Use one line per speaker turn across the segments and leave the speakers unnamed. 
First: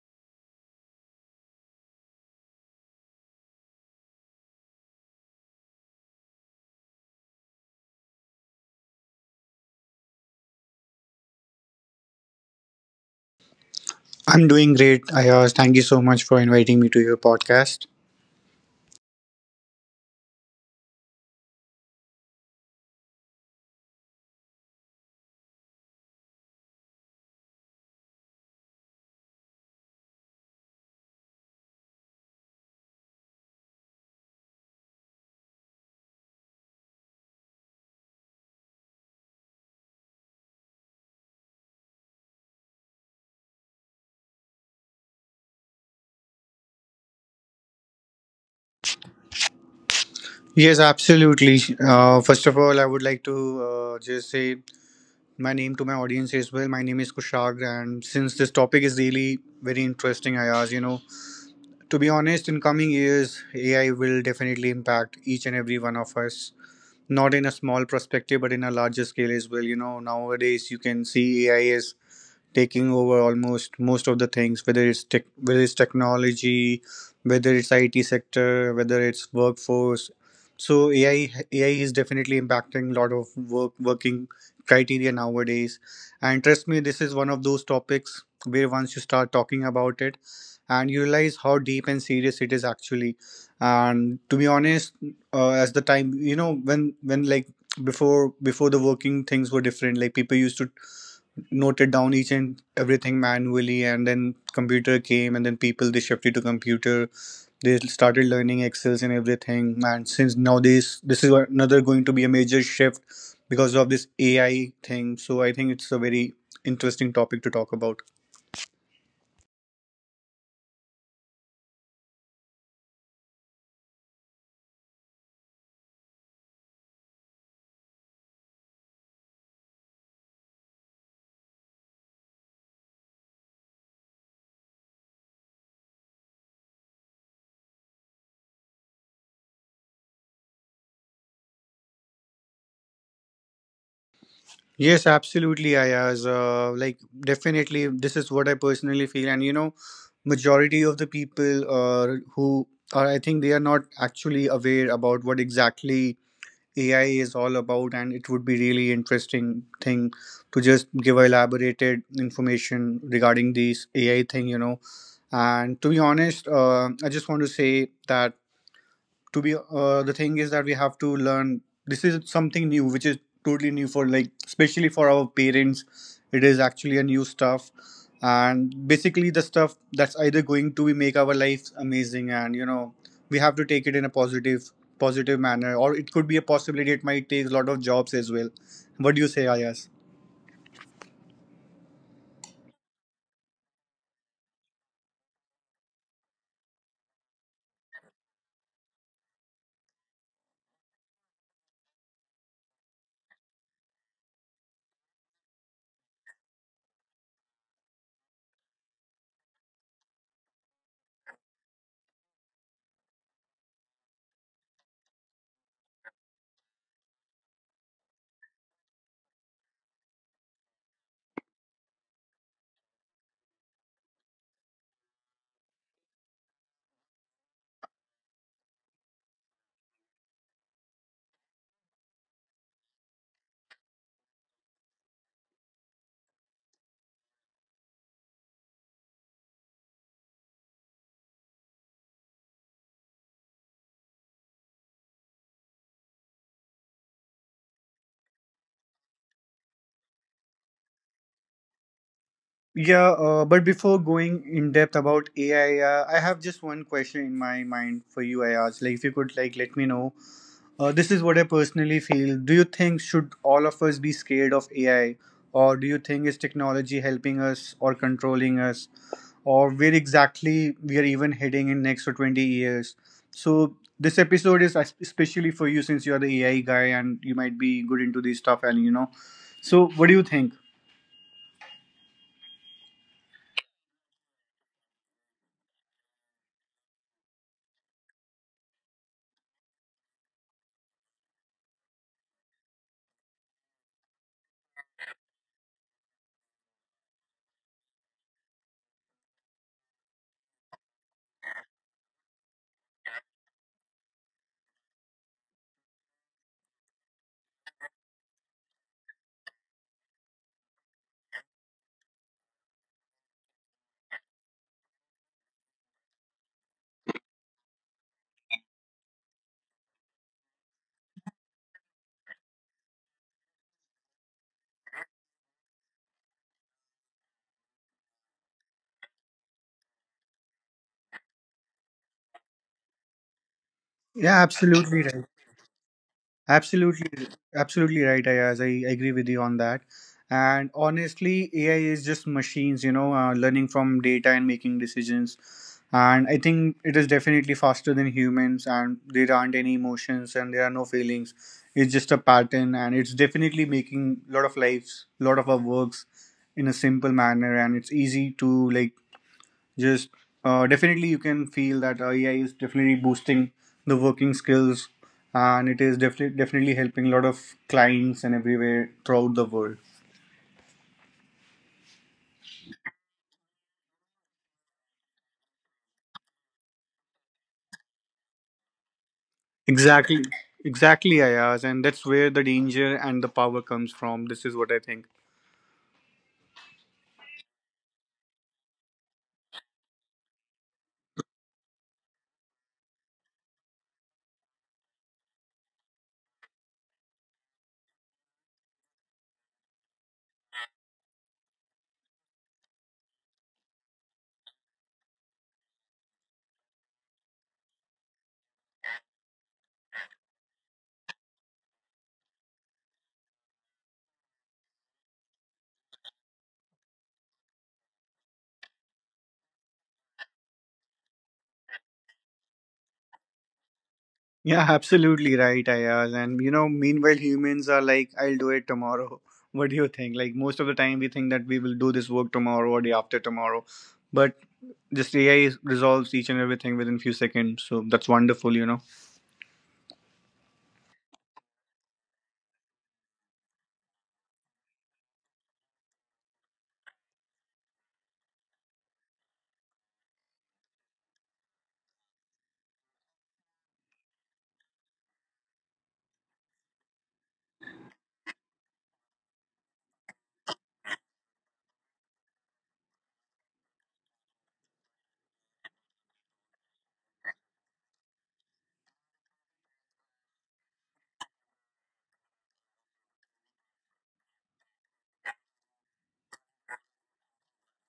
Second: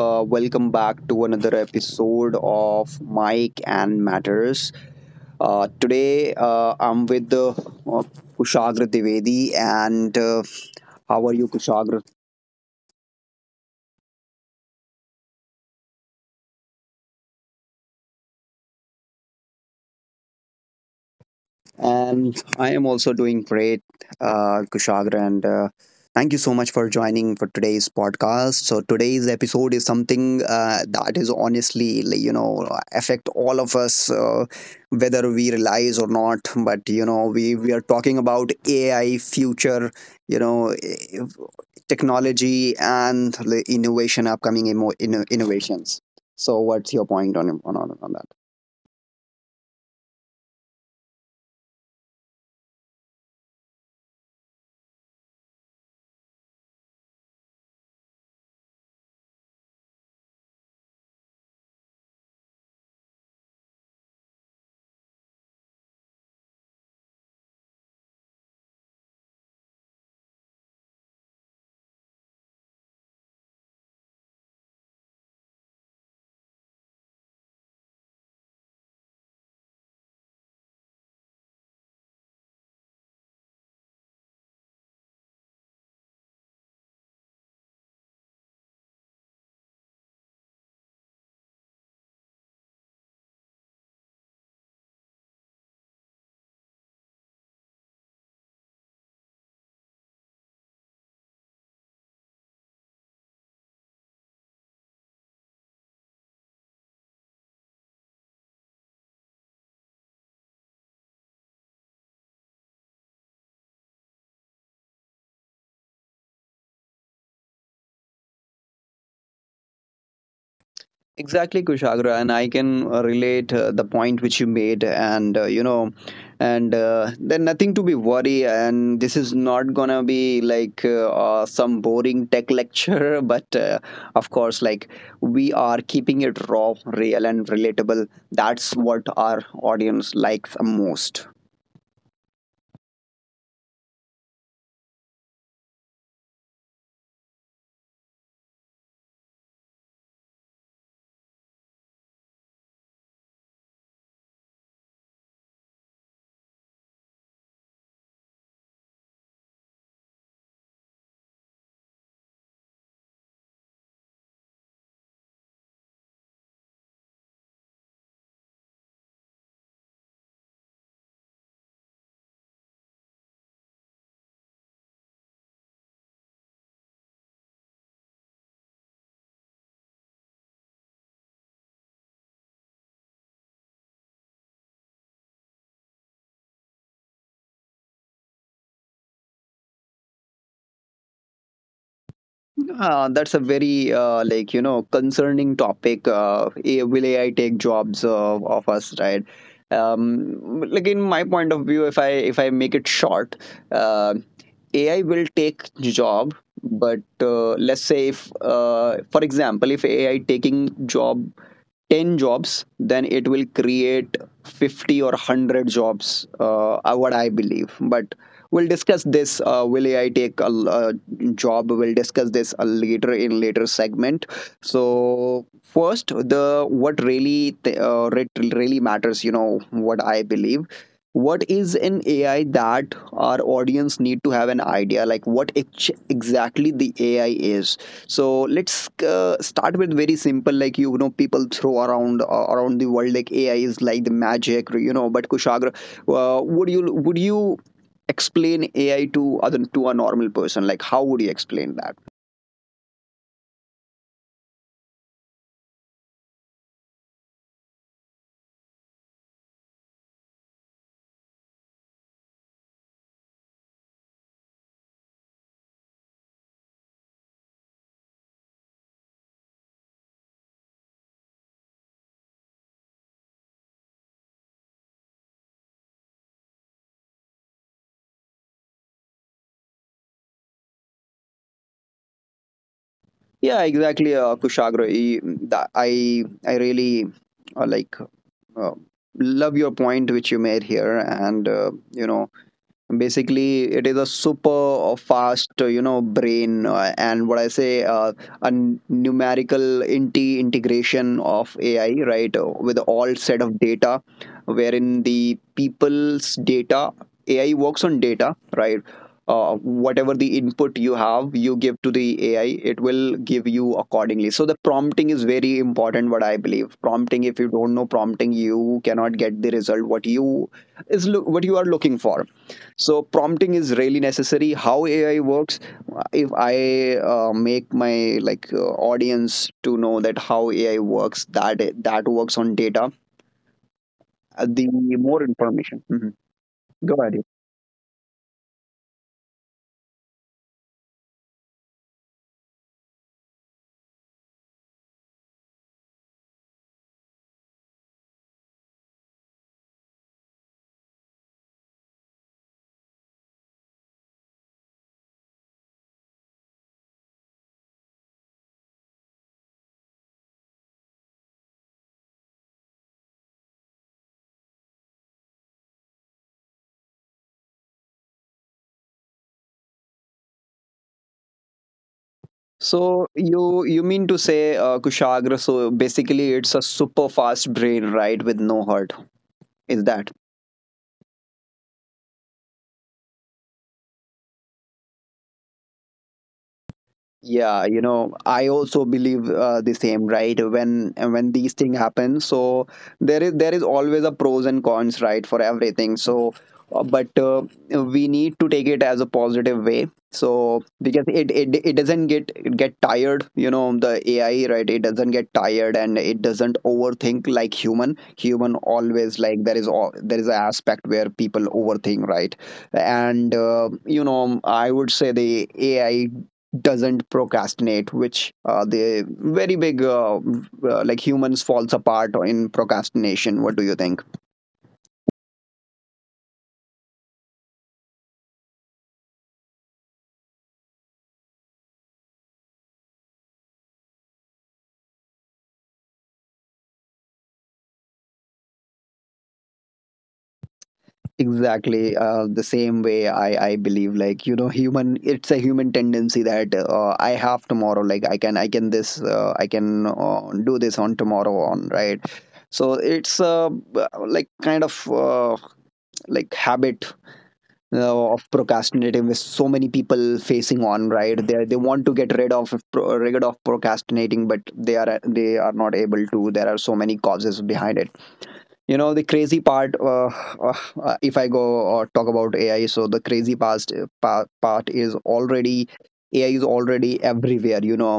Welcome back to another episode of Mike and Matters. Today I'm with Kushagra Divedi. And uh, how are you, Kushagra?
I'm doing great, Ayaz. Thank you so much for inviting me to your podcast.
And I am also doing great, Kushagra. And thank you so much for joining for today's podcast. So today's episode is something that is honestly, like, you know, affect all of us, whether we realize or not. But you know, we are talking about AI future, you know, technology and the innovation, upcoming innovations. So what's your point on that?
Yes, absolutely. First of all, I would like to just say my name to my audience as well. My name is Kushag, and since this topic is really very interesting, Ayaz, you know, to be honest, in coming years, AI will definitely impact each and every one of us, not in a small perspective, but in a larger scale as well. You know, nowadays you can see AI as taking over almost most of the things, whether it's tech, whether it's technology, whether it's IT sector, whether it's workforce. So AI is definitely impacting a lot of work working criteria nowadays, and trust me, this is one of those topics where once you start talking about it and you realize how deep and serious it is actually. And to be honest, as the time, you know, when like before the working things were different, like people used to noted down each and everything manually, and then computer came, and then people they shifted to computer. They started learning excels and everything, and since nowadays this is another going to be a major shift because of this AI thing, so I think it's a very interesting topic to talk about.
Exactly, Kushagra, and I can relate the point which you made, and you know, and then nothing to be worry, and this is not gonna be like some boring tech lecture, but of course, like we are keeping it raw, real, and relatable. That's what our audience likes most.
Yes, absolutely, Ayaz. Like, definitely this is what I personally feel, and you know, majority of the people, who are, I think they are not actually aware about what exactly AI is all about, and it would be really interesting thing to just give elaborated information regarding this AI thing, you know. And to be honest, I just want to say that to be the thing is that we have to learn. This is something new, which is totally new for like especially for our parents. It is actually a new stuff, and basically the stuff that's either going to make our lives amazing, and you know, we have to take it in a positive manner, or it could be a possibility it might take a lot of jobs as well. What do you say, Ayas?
That's a very like you know concerning topic. Will AI take jobs of us, right? Like in my point of view, if I make it short, uh, AI will take job, but let's say if for example, if AI taking job 10 jobs, then it will create 50 or 100 jobs, what I believe. But we'll discuss this. Will AI take a job? We'll discuss this a later in later segment. So first, the what really really matters, you know, what I believe, what is an AI that our audience need to have an idea, like what exactly the AI is. So let's start with very simple, like you know, people throw around the world, like AI is like the magic, you know. But Kushagra, uh, would you would you explain AI to other to a normal person? Like, how would you explain that?
Yeah, but before going in depth about AI, I have just one question in my mind for you. I asked, like, if you could, like, let me know. This is what I personally feel. Do you think should all of us be scared of AI, or do you think is technology helping us or controlling us, or where exactly we are even heading in next for 20 years? So this episode is especially for you since you are the AI guy and you might be good into this stuff, and you know. So what do you think?
Yeah, exactly, Kushagra. I really uh, like uh, love your point which you made here, and you know, basically it is a super fast you know brain, and what I say, a numerical inti integration of AI, right, with all set of data, wherein the people's data, AI works on data, right. Whatever the input you have, you give to the AI, it will give you accordingly. So the prompting is very important, what I believe. Prompting, if you don't know prompting, you cannot get the result what you is look what you are looking for. So prompting is really necessary, how AI works. If I make my like audience to know that how AI works, that works on data.
Yeah,
The
absolutely.
more information. Mhm. Go ahead. Yeah.
Absolutely, absolutely right, Ayaz. I agree with you on that. And honestly, AI is just machines, you know, learning from data and making decisions. And I think it is definitely faster than humans, and there aren't any emotions and there are no feelings. It's just a pattern, and it's definitely making a lot of lives, a lot of our works in a simple manner. And it's easy to like just definitely you can feel that AI is definitely boosting the working skills, and it is definitely helping a lot of clients and everywhere throughout the world.
So you mean to say Kushagra, so basically it's a super fast brain, right, with no heart. Is that...
Exactly, exactly, Ayaz, and that's where the danger and the power comes from. This is what I think.
Yeah, you know, I also believe the same, right? When these things happen, so there is always a pros and cons, right, for everything. So, but We need to take it as a positive way. So because it doesn't get tired, you know, the AI, right? It doesn't get tired and it doesn't overthink like human. Human always, like, there is an aspect where people overthink, right? And You know, I would say the AI doesn't procrastinate, which the very big like humans falls apart in procrastination. What do you think?
Yeah, absolutely right, Ayaz. And you know, meanwhile, humans are like, I'll do it tomorrow. What do you think? Like most of the time, we think that we will do this work tomorrow or day after tomorrow, but just resolves each and everything within few seconds. So that's wonderful, you know.
Exactly, the same way I believe, like, you know, human, it's a human tendency that I have tomorrow, like I can do this on tomorrow on, right. So it's, like kind of, like habit of procrastinating, with so many people facing on, right. They want to get rid of rid of procrastinating, but they are not able to. There are so many causes behind it. You know, the crazy part, if I go or talk about AI, so the crazy part is already... AI is already everywhere, you know.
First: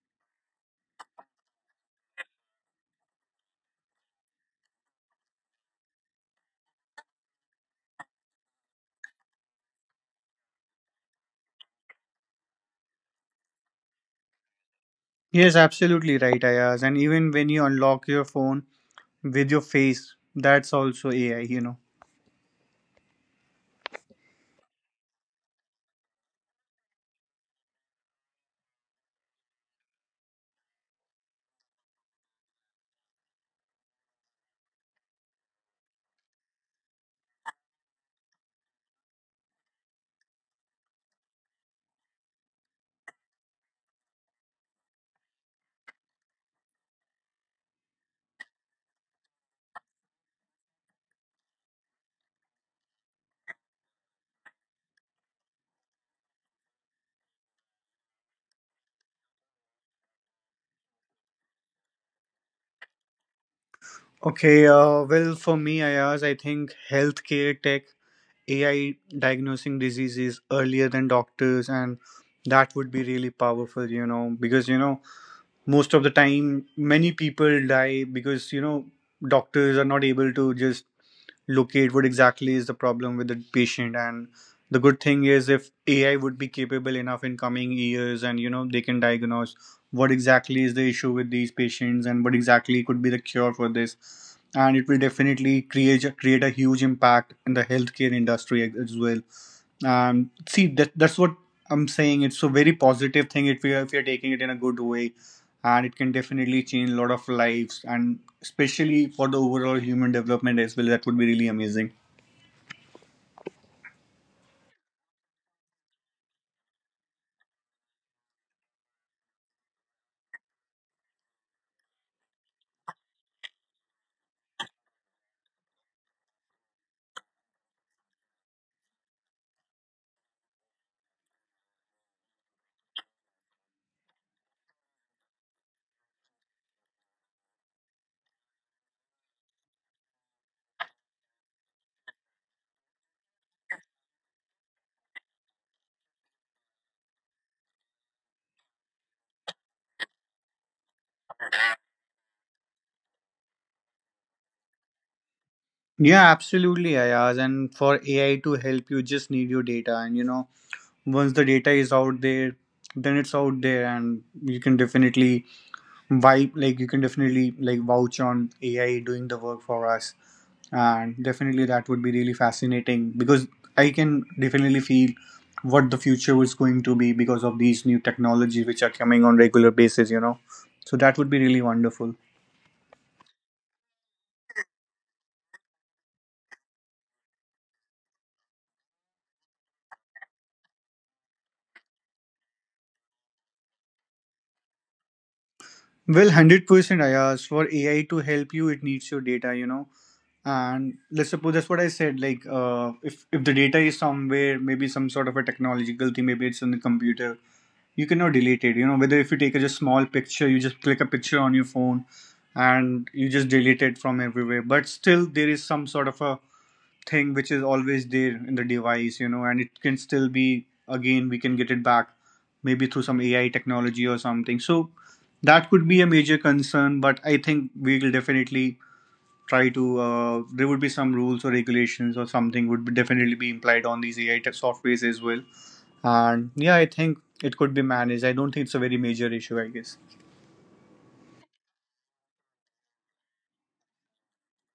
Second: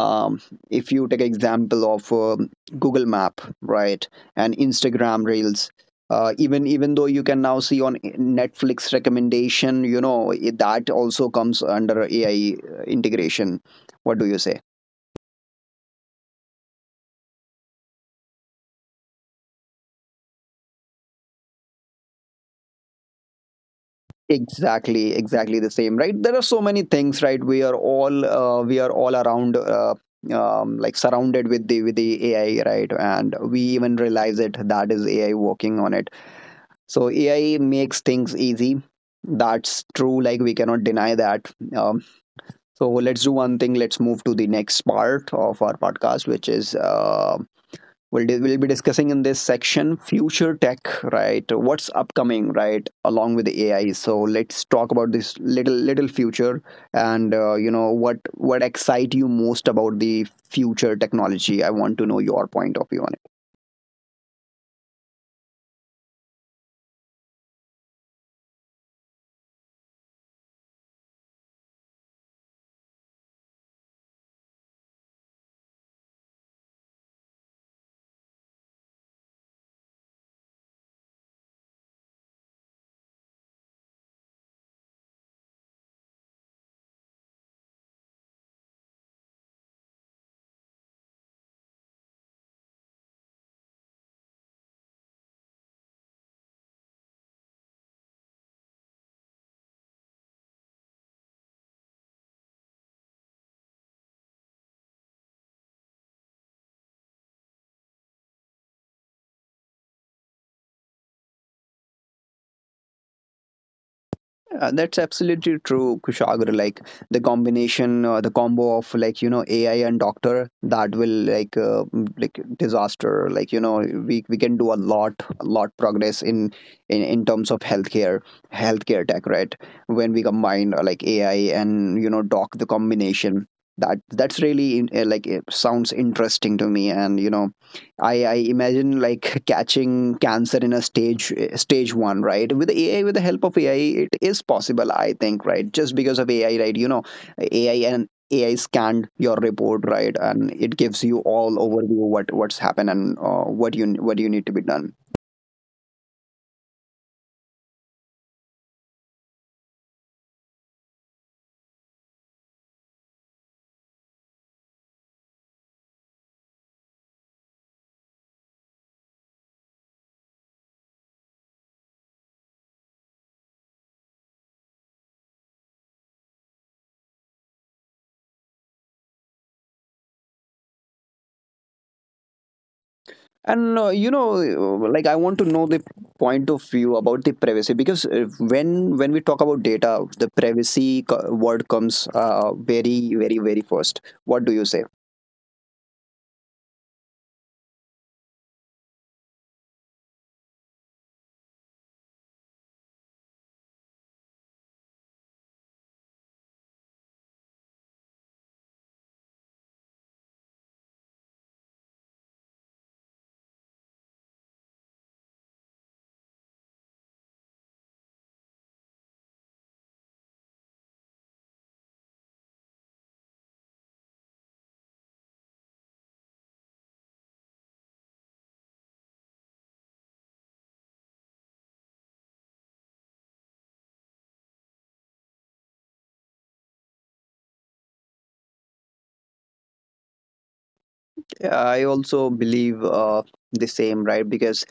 um, if you take example of Google Map, right, and Instagram Reels, even though you can now see on Netflix recommendation, you know, that also comes under AI integration. What do you say?
Yes, absolutely right, Ayaz. And even when you unlock your phone with your face, that's also AI, you know.
Exactly, exactly the same, right. There are so many things, right. We are all around, like surrounded with the AI, right, and we even realize it, that is AI working on it. So AI makes things easy, that's true, like we cannot deny that. So let's do one thing, let's move to the next part of our podcast, which is, we'll be discussing in this section future tech, right? What's upcoming, right? Along with the AI. So let's talk about this little future, and you know, what excites you most about the future technology. I want to know your point of view on.
Okay, well, for me, Ayaz, I think healthcare tech, AI diagnosing diseases earlier than doctors, and that would be really powerful, you know, because, you know, most of the time, many people die because, you know, doctors are not able to just locate what exactly is the problem with the patient. And the good thing is, if AI would be capable enough in coming years, and you know, they can diagnose what exactly is the issue with these patients and what exactly could be the cure for this, and it will definitely create a huge impact in the healthcare industry as well. See, that that's what I'm saying. It's a very positive thing if we are, if you're taking it in a good way, and it can definitely change a lot of lives, and especially for the overall human development as well. That would be really amazing.
Yeah, that's absolutely true, Kushagra. Like the combination, the combo of, like, you know, AI and doctor, that will like like disaster. Like you know, we can do a lot, a lot progress in in terms of healthcare tech, right? When we combine like AI and you know doc the combination, that's really in, like it sounds interesting to me, and you know, I imagine like catching cancer in a stage one, right? With AI, with the help of AI, it is possible, I think, right? Just because of AI, right? You know, AI scanned your report, right, and it gives you all overview, what's happened and what you need to be done.
Yeah, absolutely, Ayaz. And for AI to help you, just need your data. And you know, once the data is out there, then it's out there, and you can definitely, why, like, you can definitely like vouch on AI doing the work for us. And definitely that would be really fascinating, because I can definitely feel what the future is going to be because of these new technologies which are coming on regular basis, you know. So that would be really wonderful.
And You know, like, I want to know the point of view about the privacy, because when we talk about data, the privacy word comes very, very, very first. What do you say?
Well, 100%. I asked for AI to help you, it needs your data, you know. And let's suppose, that's what I said. Like, if the data is somewhere, maybe some sort of a technological thing, maybe it's on the computer, you cannot delete it, you know. Whether if you take a just small picture, you just click a picture on your phone, and you just delete it from everywhere, but still there is some sort of a thing which is always there in the device, you know, and it can still be, again, we can get it back maybe through some AI technology or something. So that could be a major concern, but I think we will definitely try to, there would be some rules or regulations or something would be definitely be implied on these AI softwares as well. And yeah, I think it could be managed. I don't think it's a very major issue, I guess.
Yeah, I also believe the same, right? Because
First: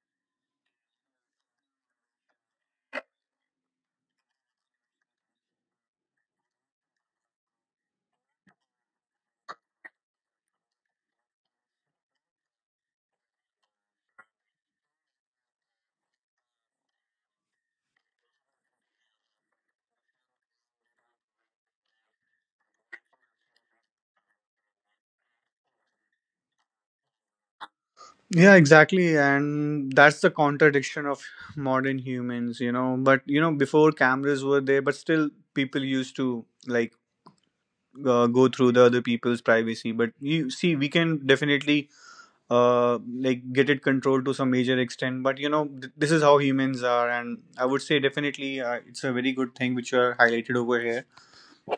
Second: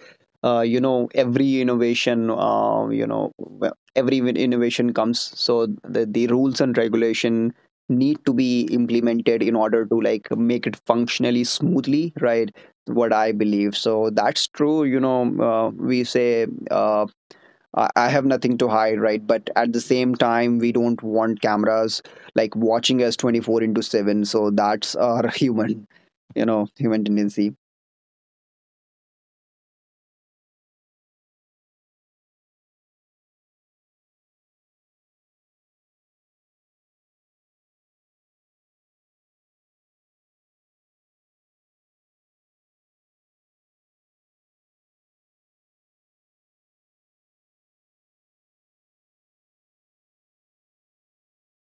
you know, every innovation, you know, well, every innovation comes, so the rules and regulation need to be implemented in order to, like, make it functionally smoothly, right? What I believe. So that's true. You know, we say I have nothing to hide, right? But at the same time, we don't want cameras like watching us 24 into 7. So that's our human, you know, human tendency.
Yeah, exactly. And that's the contradiction of modern humans, you know. But, you know, before cameras were there, but still people used to like go through the other people's privacy. But you see, we can definitely like get it controlled to some major extent. But, you know, this is how humans are. And I would say definitely it's a very good thing which you are highlighted over here.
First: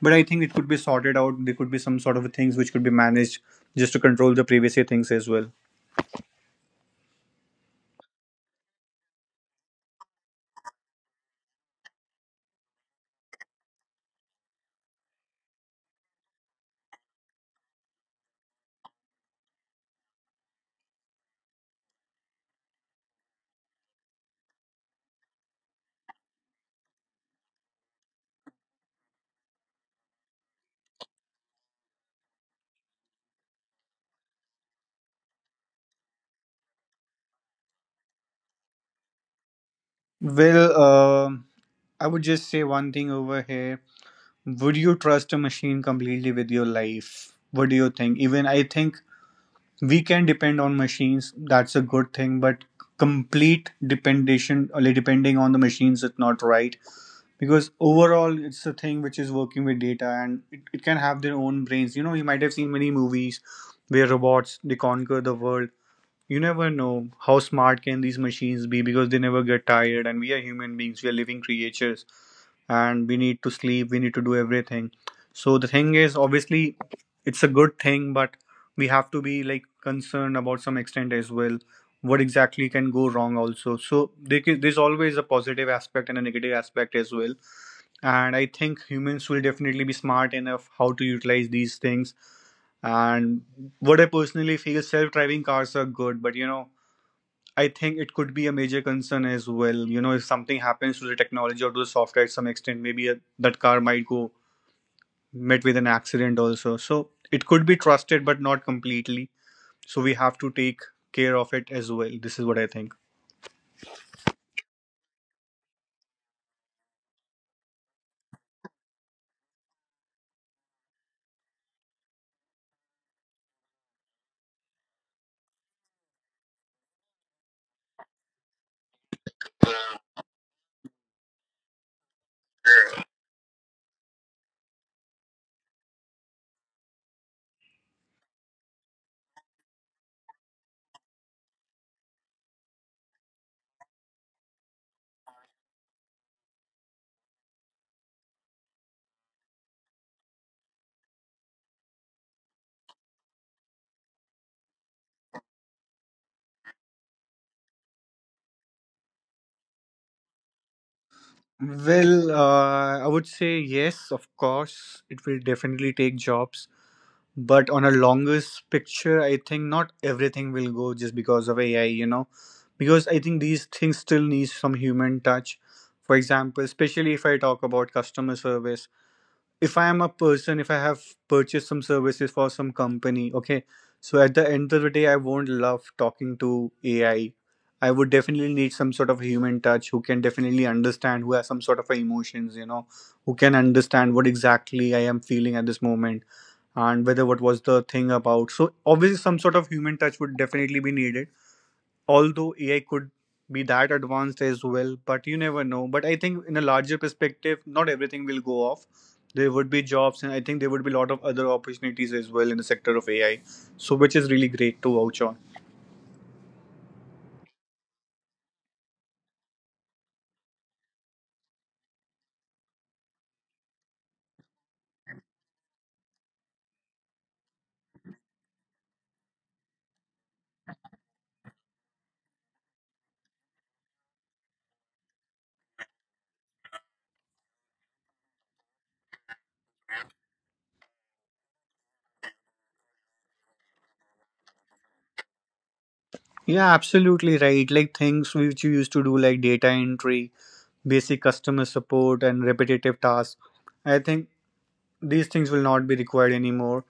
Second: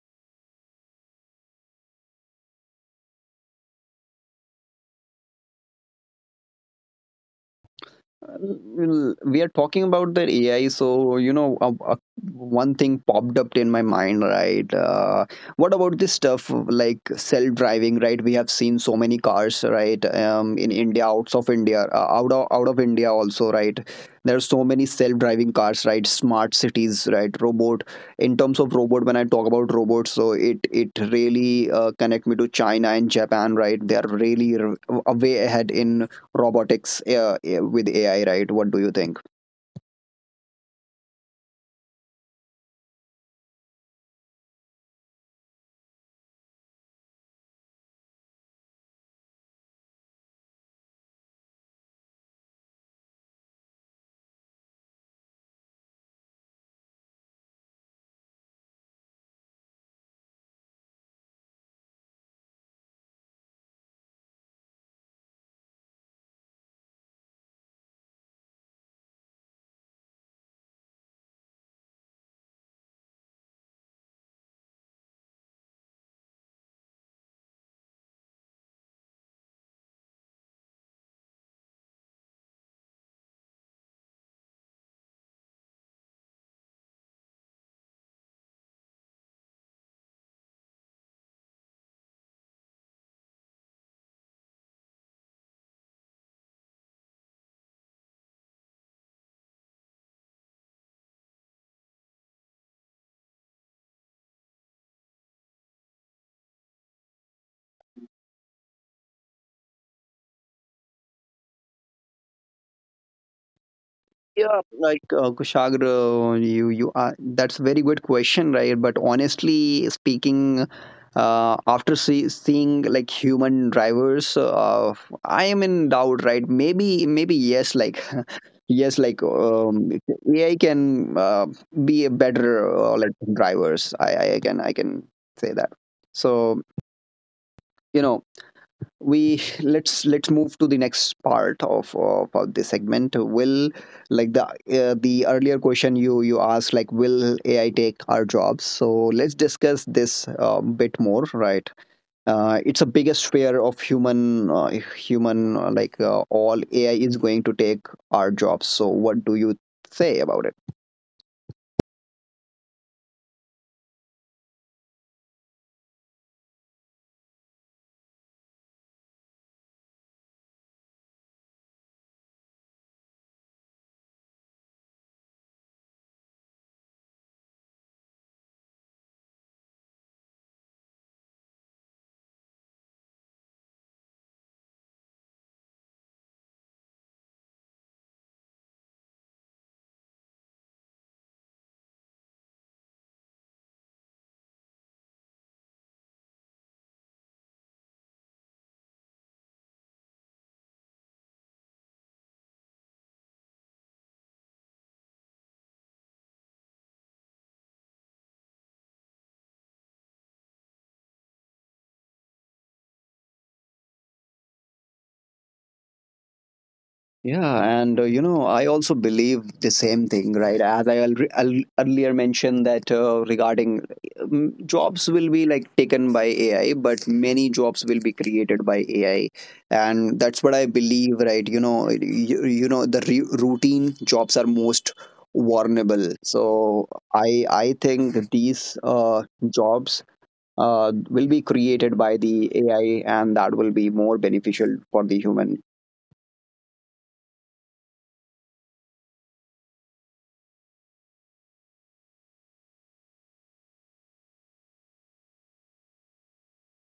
But I think it could be sorted out. There could be some sort of things which could be managed just to control the privacy things as well.
Well, we are talking about the AI, so you know, one thing popped up in my mind, right? What about this stuff like self-driving, right? We have seen so many cars, right? In India, outs of India, out of India also, right? There are so many self-driving cars, right? Smart cities, right? Robot. In terms of robot, when I talk about robots, so it really connect me to China and Japan, right? They are really way ahead in robotics, with AI, right? What do you think?
Well, I would just say one thing over here. Would you trust a machine completely with your life? What do you think? Even I think we can depend on machines. That's a good thing, but complete dependation or depending on the machines is not right, because overall it's a thing which is working with data, and it can have their own brains. You know, you might have seen many movies where robots they conquer the world. You never know how smart can these machines be, because they never get tired, and we are human beings, we are living creatures, and we need to sleep, we need to do everything. So the thing is obviously it's a good thing, but we have to be like concerned about some extent as well, what exactly can go wrong also. So there's always a positive aspect and a negative aspect as well. And I think humans will definitely be smart enough how to utilize these things. And what I personally feel, self-driving cars are good, but you know, I think it could be a major concern as well. You know, if something happens to the technology or to the software at some extent, maybe that car might go met with an accident also. So it could be trusted, but not completely. So we have to take care of it as well. This is what I think.
Yeah, like Kushagra, you are that's a very good question, right? But honestly speaking, after seeing like human drivers, I am in doubt, right? Maybe, yes, like yes, like AI can be a better like drivers. I can say that. So you know, we let's move to the next part of this segment, will, like, the earlier question you asked, like, will AI take our jobs? So let's discuss this a bit more, right. It's a biggest fear of human, all AI is going to take our jobs. So what do you say about it?
Well, I would say yes, of course, it will definitely take jobs. But on a longest picture, I think not everything will go just because of AI, you know, because I think these things still need some human touch. For example, especially if I talk about customer service, if I am a person, if I have purchased some services for some company, okay, so at the end of the day I won't love talking to AI. I would definitely need some sort of human touch, who can definitely understand, who has some sort of emotions, who can understand what exactly I am feeling at this moment and whether what was the thing about. So obviously some sort of human touch would definitely be needed, although AI could be that advanced as well, but you never know. But I think in a larger perspective, not everything will go off. There would be jobs, and I think there would be a lot of other opportunities as well in the sector of AI. So, which is really great to vouch on.
Yeah, and you know, I also believe the same thing, right? As I earlier mentioned that, regarding, jobs will be like taken by AI, but many jobs will be created by AI, and that's what I believe, right? You know, you know, the routine jobs are most vulnerable, so I think these jobs. Will be created by the AI, and that will be more beneficial for the human.
Yeah, absolutely right. Like things which you used to do, like data entry, basic customer support, and repetitive tasks. I think these things will not be required anymore.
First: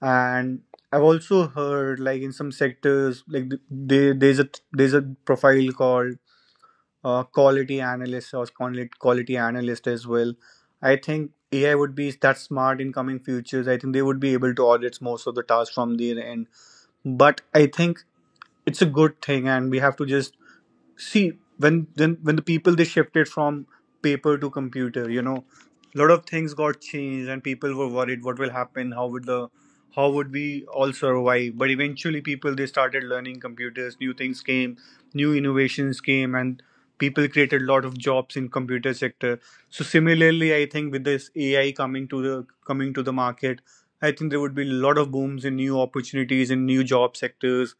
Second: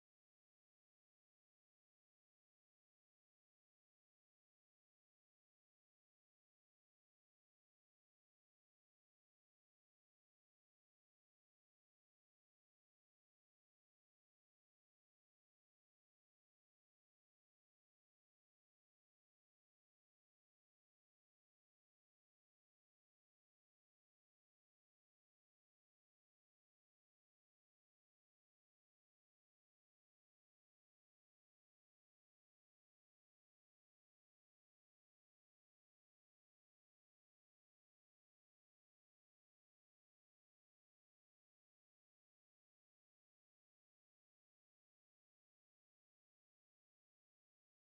And I've also heard, like in some sectors, like they, there's a profile called quality analysts or quality analyst as well. I think AI would be that smart in coming futures. I think they would be able to audit most of the tasks from their end. But I think it's a good thing, and we have to just see when when the people they shifted from paper to computer, you know, a lot of things got changed and people were worried what will happen, how would we all survive. But eventually people, they started learning computers, new things came, new innovations came, and people created a lot of jobs in computer sector. So similarly I think with this AI coming to the market, I think there would be a lot of booms in new opportunities in new job sectors.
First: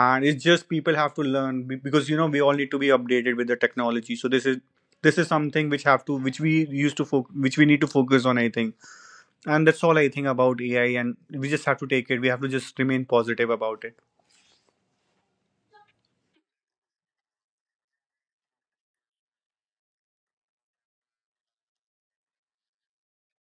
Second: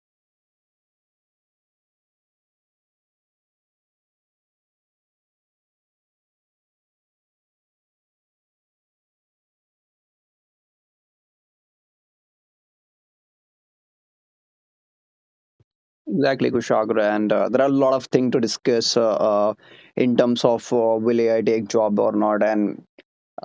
And it's just people have to learn, because you know we all need to be updated with the technology. So this is, this is something which have to which we used to which we need to focus on, I think. And that's all I think about AI, and we just have to take it, we have to just remain positive about it.
Exactly, Kushagra, and there are a lot of things to discuss in terms of, will AI take job or not, and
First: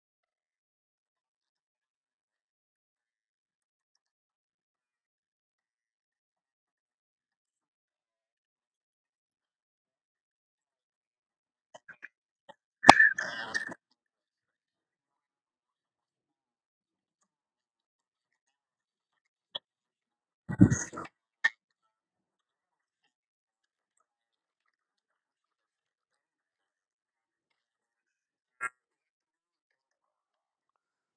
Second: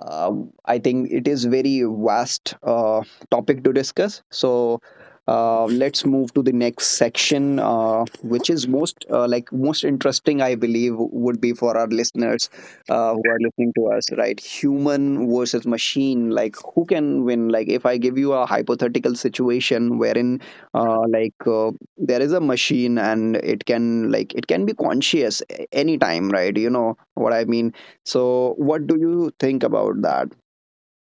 I think it is very vast topic to discuss. So let's move to the next section, which is most like most interesting, I believe, would be for our listeners who are listening to us, right? Human versus machine, like who can win? Like if I give you a hypothetical situation wherein uh, like uh, there is a machine and it can, like, it can be conscious anytime, right? You know what I mean? So, what do you think about that?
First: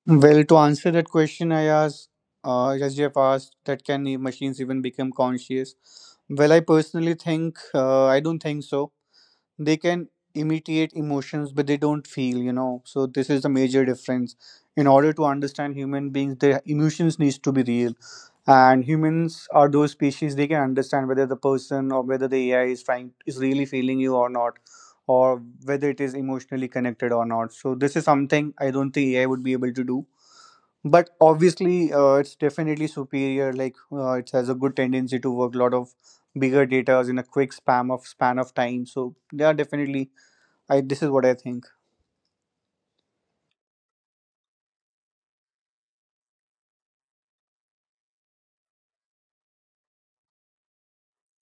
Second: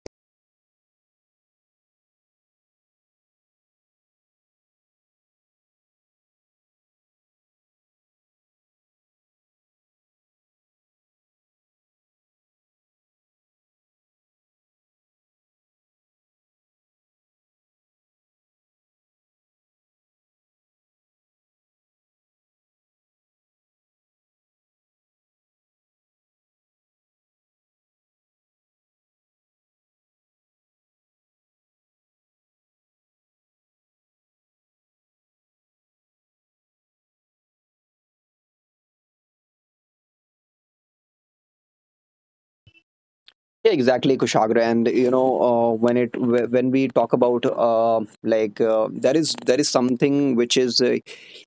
Well, to answer that question, I asked, as you have asked, that can machines even become conscious? Well, I personally think, I don't think so. They can imitate emotions but they don't feel, you know, so this is the major difference. In order to understand human beings, their emotions needs to be real, and humans are those species, they can understand whether the person or whether the AI is trying, is really feeling you or not, or whether it is emotionally connected or not. So this is something I don't think AI would be able to do. But obviously it's definitely superior, like it has a good tendency to work a lot of bigger data in a quick spam of span of time, so they are definitely, I this is what I think.
Yeah, exactly, Kushagra. And you know, when we talk about there is something which is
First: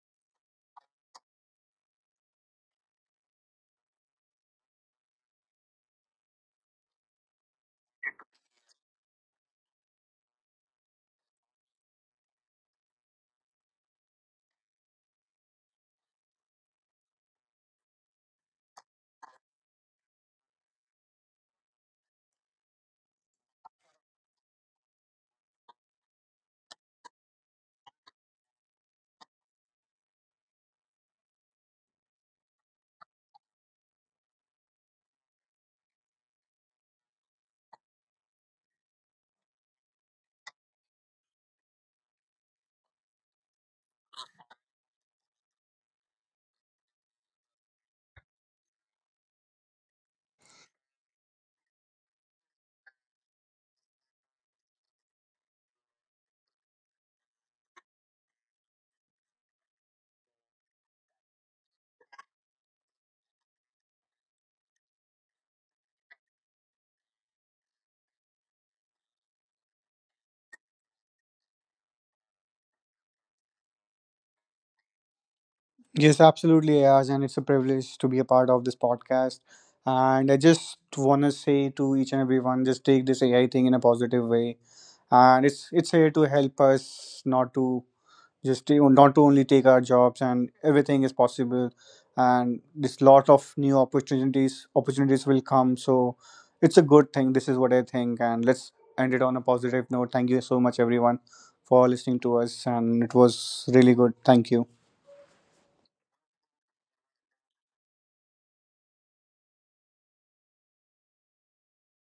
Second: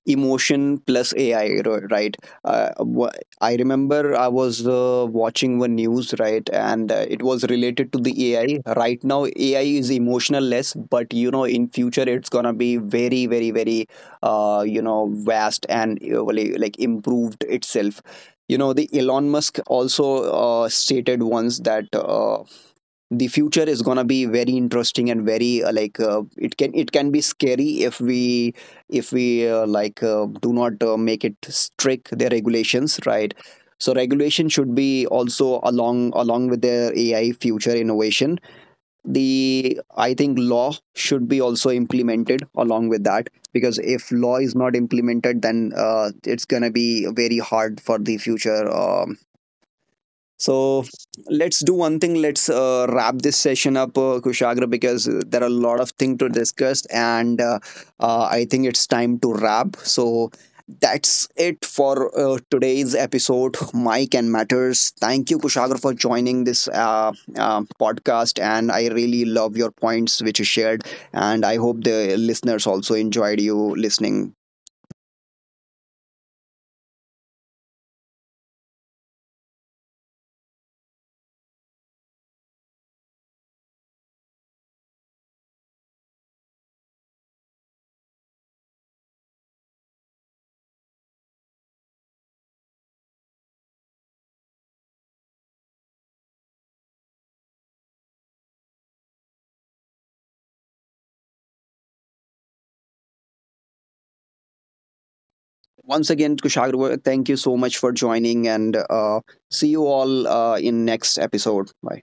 emotion plus AI, right? Uh, wha- I remember I was watching one news, right, and it was related to the AI. Right now, AI is emotional less, but you know, in future, it's gonna be very, very, very, you know, vast and like improved itself. You know, the Elon Musk also stated once that the future is going to be very interesting and very like it can be scary if we like do not make it strict their regulations, right. So regulation should be also along with their AI future innovation. The I think law should be also implemented along with that, because if law is not implemented, then it's going to be very hard for the future. So let's do one thing. Let's wrap this session up, Kushagra, because there are a lot of things to discuss, and I think it's time to wrap. So that's it for today's episode, Mike and Matters. Thank you, Kushagra, for joining this podcast, and I really love your points which you shared, and I hope the listeners also enjoyed you listening.
Yes, absolutely, Ayaz, and it's a privilege to be a part of this podcast. And I just want to say to each and everyone, just take this AI thing in a positive way, and it's here to help us, not to just to, not to only take our jobs, and everything is possible, and this lot of new opportunities will come. So it's a good thing, this is what I think, and let's end it on a positive note. Thank you so much everyone for listening to us, and it was really good. Thank you.
Once again, Kushagra, thank you so much for joining, and see you all in next episode. Bye.